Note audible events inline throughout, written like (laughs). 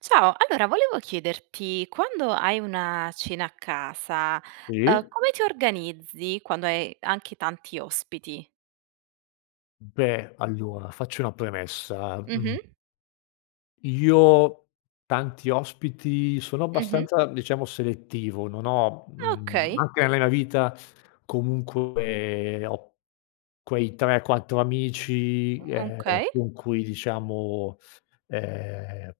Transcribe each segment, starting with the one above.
Ciao, allora volevo chiederti, quando hai una cena a casa, Sì. Come ti organizzi quando hai anche tanti ospiti? Beh, allora faccio una premessa. Mhmm, Mh-mh, io, tanti ospiti, sono mh-mh. abbastanza, diciamo, selettivo. Non ho Okay, anche nella mia vita comunque ho quei 3, 4 amici, okay. con cui diciamo, ehm,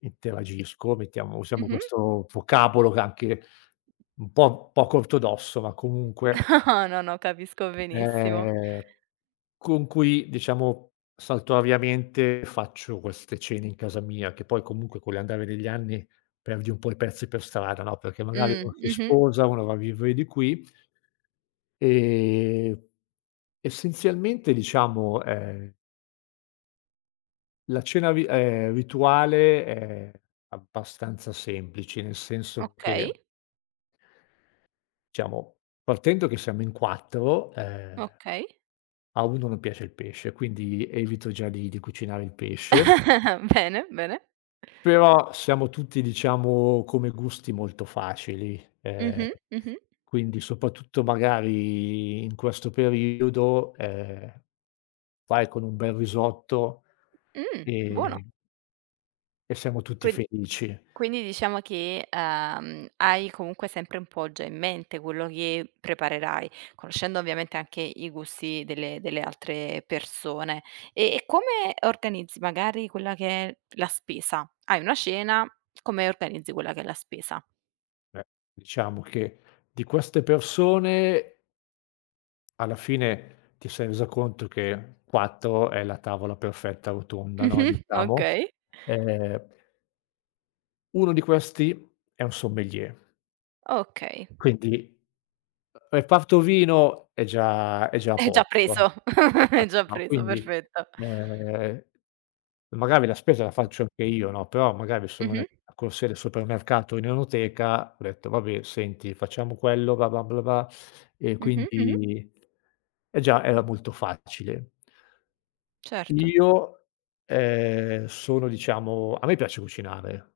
interagisco, mettiamo usiamo Mh-mh. questo vocabolo che è anche un po' poco ortodosso, ma comunque, (laughs) No, no, capisco benissimo. ehm Con cui, diciamo, saltuariamente faccio queste cene in casa mia, che poi comunque con l'andare degli anni perdi un po' i pezzi per strada, no, perché magari uno si Mh-mh. sposa, uno va a vivere di qui. ehm, essenzialmente diciamo, la cena ri rituale è abbastanza semplice, nel senso Okay, che, diciamo, partendo che siamo in 4, okay. a uno non piace il pesce, quindi evito già di cucinare il pesce. (laughs) Bene, bene. Però siamo tutti, diciamo, come gusti molto facili, Mh-mh, mh-mh. quindi soprattutto magari in questo periodo, vai con un bel risotto Buono. e e siamo tutti Quin felici. Quindi diciamo che, hai comunque sempre un po' già in mente quello che preparerai, conoscendo ovviamente anche i gusti delle altre persone. E come organizzi magari quella che è la spesa? Hai una cena, come organizzi quella che è la spesa? Eh, diciamo che di queste persone alla fine ti sei resa conto che 4 è la tavola perfetta rotonda, no, Mh-mh, diciamo. okay, Ehm, uno di questi è un sommelier, okay. quindi reparto vino è già È già poco, no, preso, (laughs) è esatto, già no, preso, quindi, perfetto. ehm, magari la spesa la faccio anche io, no, però magari sono nella Mh-mh, corsia del supermercato in enoteca, ho detto: "Vabbè, senti, facciamo quello bla, bla, bla, bla", e mh-mh, mh-mh, quindi eh, già era molto facile. certo. Io, sono, diciamo, a me piace cucinare.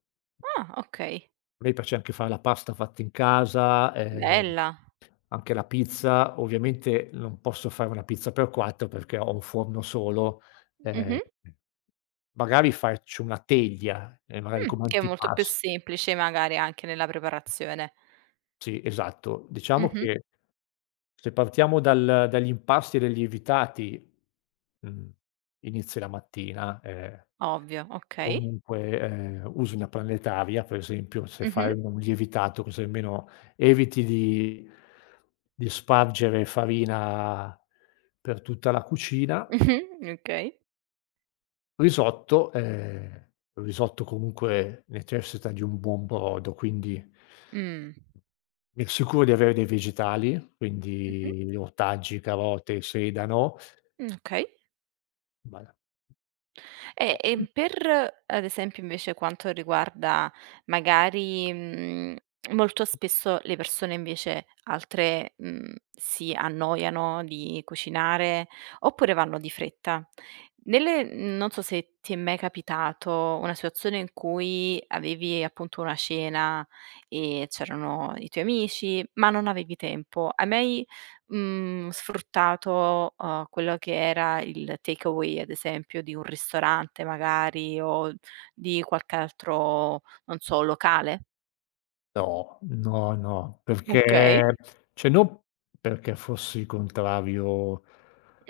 Ah, okay, A me piace anche fare la pasta fatta in casa, bella. anche la pizza. Ovviamente non posso fare una pizza per 4 perché ho un forno solo, ehm, Mh-mh. magari faccio una teglia, magari come Che è molto più antipas semplice magari anche nella preparazione. sì, esatto. Diciamo Mh-mh, che se partiamo dal dagli impasti e dai lievitati, mhmm, inizi la mattina, ovvio, okay. Comunque, usi una planetaria, per esempio, se Mh-mh, fai un lievitato, così almeno eviti di spargere farina per tutta la cucina. (laughs) mh-mh, okay. Risotto, il risotto comunque necessita di un buon brodo, quindi Mh. mi assicuro di avere dei vegetali, Mh-mh, quindi ortaggi, carote, sedano, okay. ma E per, ad esempio, invece quanto riguarda magari, molto spesso le persone invece altre, si annoiano di cucinare oppure vanno di fretta. Non so se ti è mai capitato una situazione in cui avevi appunto una cena e c'erano i tuoi amici, ma non avevi tempo. Hai mai sfruttato, quello che era il take away, ad esempio, di un ristorante magari o di qualche altro, non so, locale. no, no, no, Okay. perché, cioè, non perché fossi contrario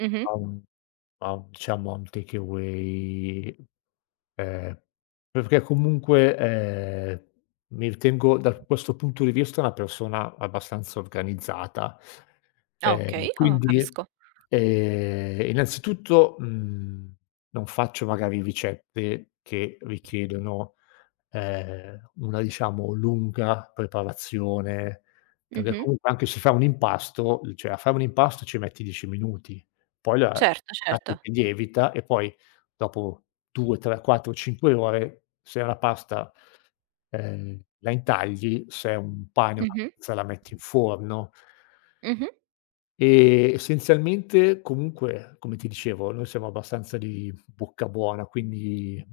Mh-mh. a un a un take away, ehm, perché comunque, mi ritengo da questo punto di vista una persona abbastanza organizzata. Ah, okay, oh, Quindi, capisco. Innanzitutto, non faccio magari ricette che richiedono una, diciamo, lunga preparazione, perché Mh-mh. comunque anche se fai un impasto, l cioè a fare un impasto ci metti 10 minuti, poi la Certo, certo. lasci che lievita e poi dopo 2, 3, 4, 5 ore se è una pasta, la intagli, se è un pane, una Mh-mh. pizza la metti in forno. Mh-mh. Essenzialmente comunque, come ti dicevo, noi siamo abbastanza di bocca buona, quindi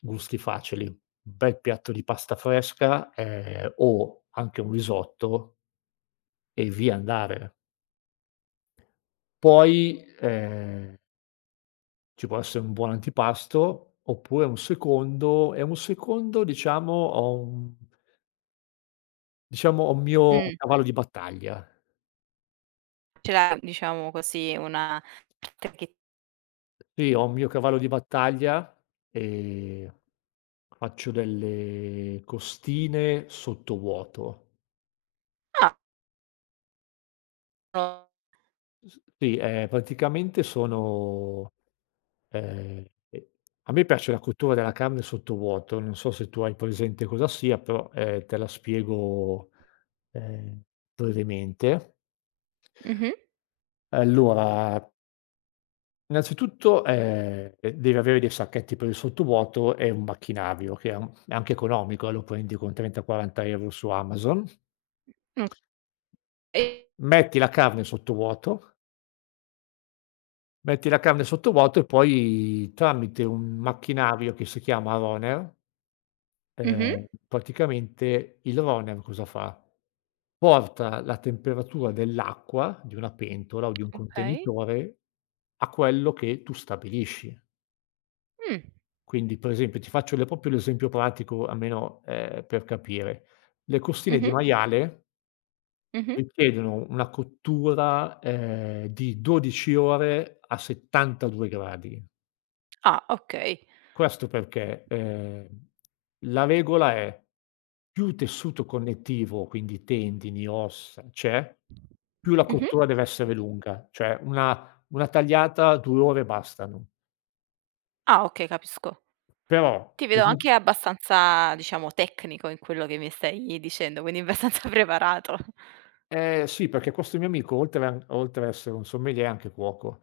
gusti facili. Un bel piatto di pasta fresca, o anche un risotto e via andare. Poi, ci può essere un buon antipasto, oppure un secondo, e un secondo, diciamo, ho un mio Mh. cavallo di battaglia. Ce l'ha, diciamo così, una parte che Sì, ho un mio cavallo di battaglia e faccio delle costine sottovuoto. ah, o S sì, praticamente sono ehm, e a me piace la cottura della carne sottovuoto, non so se tu hai presente cosa sia, però, te la spiego, ehm, brevemente. Mh. mh-mh. Allora, innanzitutto, devi avere dei sacchetti per il sottovuoto e un macchinario che è an è anche economico, lo prendi con 30, 40 € su Amazon. Okay. Metti la carne sottovuoto, e poi tramite un macchinario che si chiama roner, Mh-mh. Praticamente il roner cosa fa? Porta la temperatura dell'acqua di una pentola o di un Okay. contenitore a quello che tu stabilisci. Mh. Quindi, per esempio, ti faccio le proprio l'esempio pratico, almeno, per capire. Le costine di Mh-mh. maiale Mh-mh. richiedono una cottura, di 12 ore a 72 gradi. Ah, okay. Questo perché, la regola è: più tessuto connettivo, quindi tendini, ossa, c'è, più la Mh-mh. cottura deve essere lunga, cioè una tagliata 2 ore bastano. Ah, okay, capisco. Però Ti il vedo van anche abbastanza, diciamo, tecnico in quello che mi stai dicendo, quindi abbastanza (laughs) preparato. Eh sì, perché questo mio amico oltre a essere un sommelier è anche cuoco.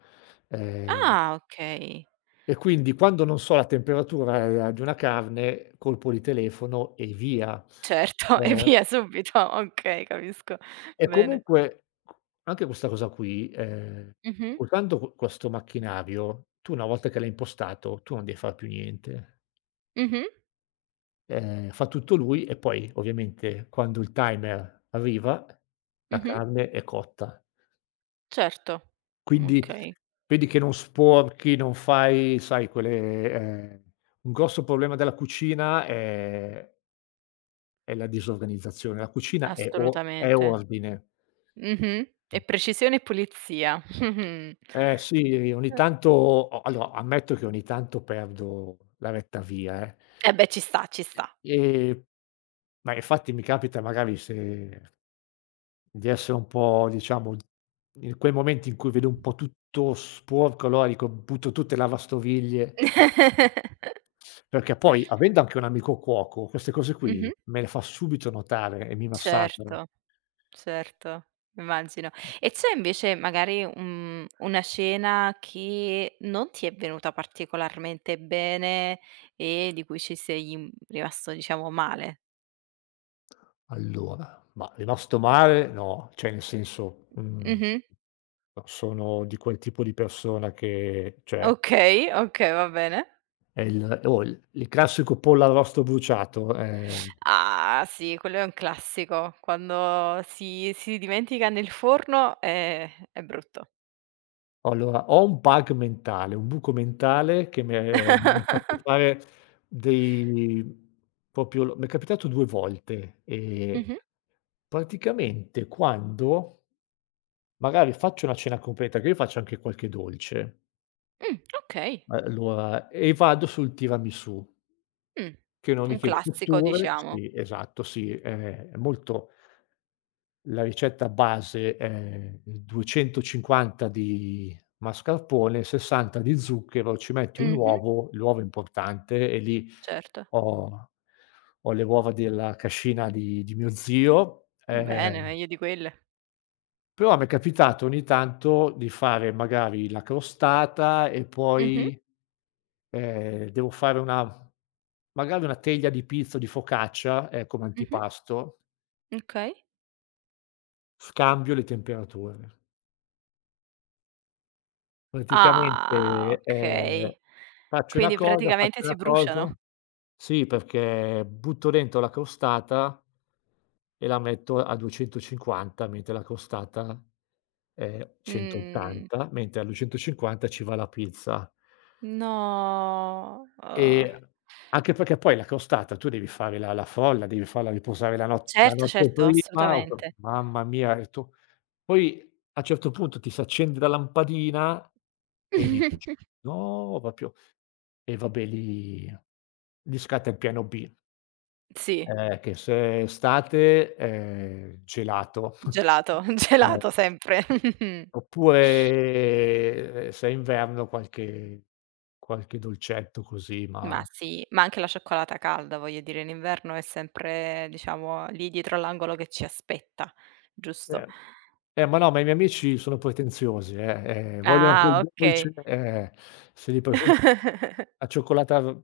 Ehm Ah, okay. e quindi quando non so la temperatura, di una carne, colpo di telefono e via. Certo, (laughs) e Ehm, via subito. Okay, capisco. e Bene. comunque anche questa cosa qui, Mh-mh. usando q questo macchinario, tu, una volta che l'hai impostato, tu non devi far più niente. Mh-mh. Fa tutto lui e poi ovviamente quando il timer arriva, la Mh-mh. carne è cotta. Certo. Quindi Okay, vedi che non sporchi, non fai, sai, quelle un grosso problema della cucina è la disorganizzazione. La cucina è o è assolutamente. ordine. Mh-mh. Mh. E precisione e pulizia. (laughs) Mh-mh. Eh sì, ogni tanto, o allora ammetto che ogni tanto perdo la retta via, eh. Eh beh, ci sta, ci Sì. sta. Ehm, ma infatti mi capita magari se... Di essere un po', diciamo, in quei momenti in cui vedo un po' tutto sporco, allora dico: "Butto tutte le lavastoviglie". (laughs) Perché poi, avendo anche un amico cuoco, queste cose qui Mh-mh. me le fa subito notare e mi massacra. Certo. Certo, immagino. E c'è invece magari un una scena che non ti è venuta particolarmente bene e di cui ci sei, rimasto diciamo male? Allora, ma rimasto male no, cioè, nel senso, Mh-mh. sono di quel tipo di persona che, cioè, Okay, okay, va bene. è il o il il classico pollo arrosto bruciato, Ah sì, quello è un classico. Quando si dimentica nel forno è brutto. Allora, ho un bug mentale, un buco mentale che mi ha fatto (laughs) fare dei, proprio l mi è capitato 2 volte, Mh-mh. praticamente quando magari faccio una cena completa, che io faccio anche qualche dolce, Okay. allora vado sul tiramisù, Mh. che non Un richiede classico cotture. diciamo. Sì, esatto, sì, è molto... La ricetta base è 250 di mascarpone, 60 di zucchero, ci metti un Mh-mh, uovo, l'uovo è importante, e lì certo. ho ho le uova della cascina di mio zio, Bene, meglio di quelle. però m'è capitato ogni tanto di fare magari la crostata e Mh-mh, poi, devo fare una magari una teglia di pizza o di focaccia, come mh-mh. antipasto, Okay. scambio le temperature. Ah, Praticamente, okay. Quindi faccio praticamente si una bruciano. cosa, sì, perché butto dentro la crostata e la metto a 250, mentre la crostata è Mh. 180, mentre a 250 ci va la pizza. No. Oh. E anche perché poi la crostata tu devi fare la frolla, devi farla riposare la not la Certo, notte certo, prima o assolutamente. mamma mia, e tu poi a certo punto ti si accende la lampadina e dici: (laughs) "No, proprio..." E vabbè, lì scatta il piano B, Sì, che se è estate, gelato. (laughs) gelato, Ehm, gelato sempre. (laughs) oppure, se è inverno, qualche dolcetto così, ma... Ma sì, ma anche la cioccolata calda, voglio dire, in inverno è sempre, diciamo, lì dietro l'angolo che ci aspetta, giusto? eh, ma no, ma i miei amici sono pretenziosi, vogliono che il Ah, okay. dolce, se li presen (laughs) la cioccolata v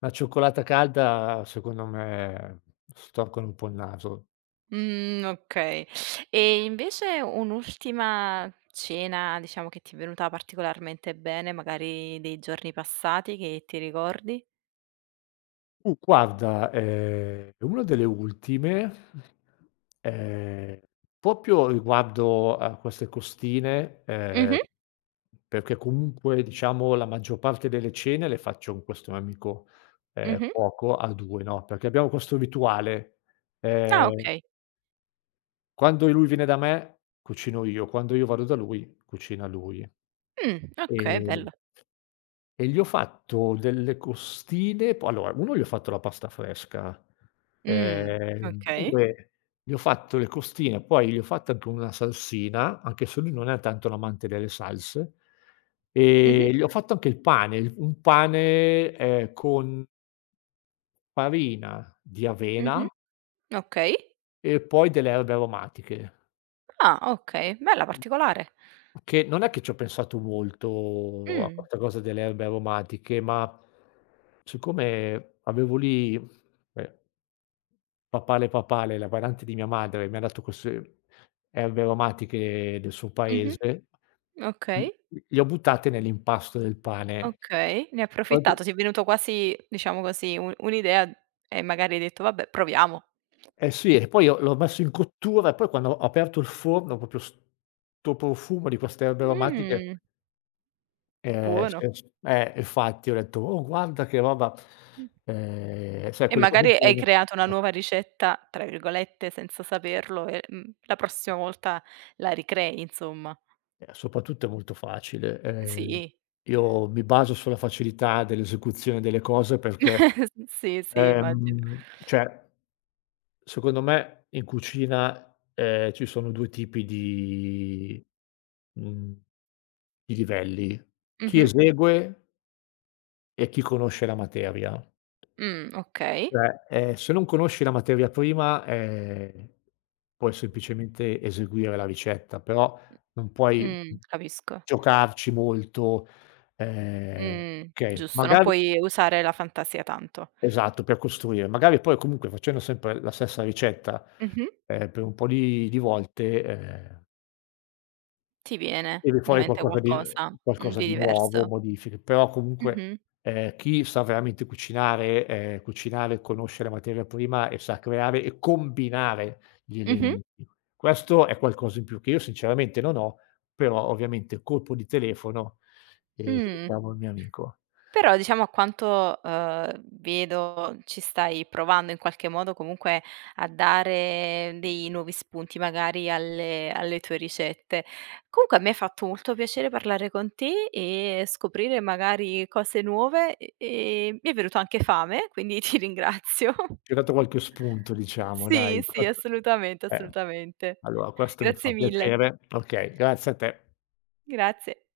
la cioccolata calda, secondo me, storcono un po' il naso. Mhmm, okay. E invece un'ultima cena, diciamo, che ti è venuta particolarmente bene, magari dei giorni passati che ti ricordi? Guarda, una delle ultime, ehm, proprio riguardo a queste costine, Mh-mh, perché comunque, diciamo, la maggior parte delle cene le faccio con questo mio amico, mh-mh. cuoco, a 2, no, perché abbiamo questo rituale, Ah, ehm, okay. quando lui viene da me cucino io, quando io vado da lui cucina lui. Okay, Ehm bello. e gli ho fatto delle costine, po allora, 1 gli ho fatto la pasta fresca, Mh, okay. 2 gli ho fatto le costine, poi gli ho fatto anche una salsina, anche se lui non è tanto un amante delle salse, e Mh-mh, gli ho fatto anche il pane, il un pane, con farina di avena mh-mh. Okay. e poi delle erbe aromatiche. Ah, okay, bella, particolare. Che non è che ci ho pensato molto a Mh, questa cosa delle erbe aromatiche, ma siccome avevo lì, ehm papale, papale, la parente di mia madre mi ha dato queste erbe aromatiche del suo mh-mh. paese, li Okay, le ho buttate nell'impasto del pane. okay. Ne hai Infatti, approfittato, ti è venuto quasi, diciamo così, u un'idea e magari hai detto: "Vabbè, proviamo." eh sì, e poi ho l'ho messo in cottura e poi quando ho aperto il forno, proprio 'sto profumo di queste erbe aromatiche... Mh, buono. sì, s infatti ho detto: "Oh, guarda che roba", Mh. Sai, E quelle cose un magari po' hai creato una inaspettate. nuova ricetta, tra virgolette, senza saperlo e, la prossima volta la ricrei insomma. Soprattutto è molto facile. Sì, Io mi baso sulla facilità dell'esecuzione delle cose, perché, (laughs) S sì, sì, immagino. Cioè, secondo me in cucina, ci sono 2 tipi di mhmm, di livelli: chi Mh-mh. esegue e chi conosce la materia. Okay. Cioè, se non conosci la materia prima, puoi semplicemente eseguire la ricetta, però non puoi, Capisco. giocarci molto, ehm, Mh, okay, giusto, non magari, puoi usare la fantasia tanto. esatto, per costruire. Magari poi comunque facendo sempre la stessa ricetta, Mh-mh. Per un po' di volte, Ti viene Tiri in fuori mente qualcosa di qualcosa, di nuovo, diverso. modifiche, però comunque, Mh-mh. Chi sa veramente cucinare, conosce la materia prima e sa creare e combinare gli Mh-mh. elementi. Questo è qualcosa in più che io sinceramente non ho, però ovviamente colpo di telefono, ehm, Mh. chiamo il mio amico. Però diciamo a quanto, vedo ci stai provando in qualche modo comunque a dare dei nuovi spunti magari alle tue ricette. Comunque mi ha fatto molto piacere parlare con te e scoprire magari cose nuove e mi è venuto anche fame, quindi ti ringrazio. Ci ho (laughs) dato qualche spunto, diciamo, dai. (laughs) Sì, Ho sì, fatto... assolutamente, Eh. assolutamente. Allora, questo mi fa Grazie mille. piacere. Okay, grazie a te. Grazie.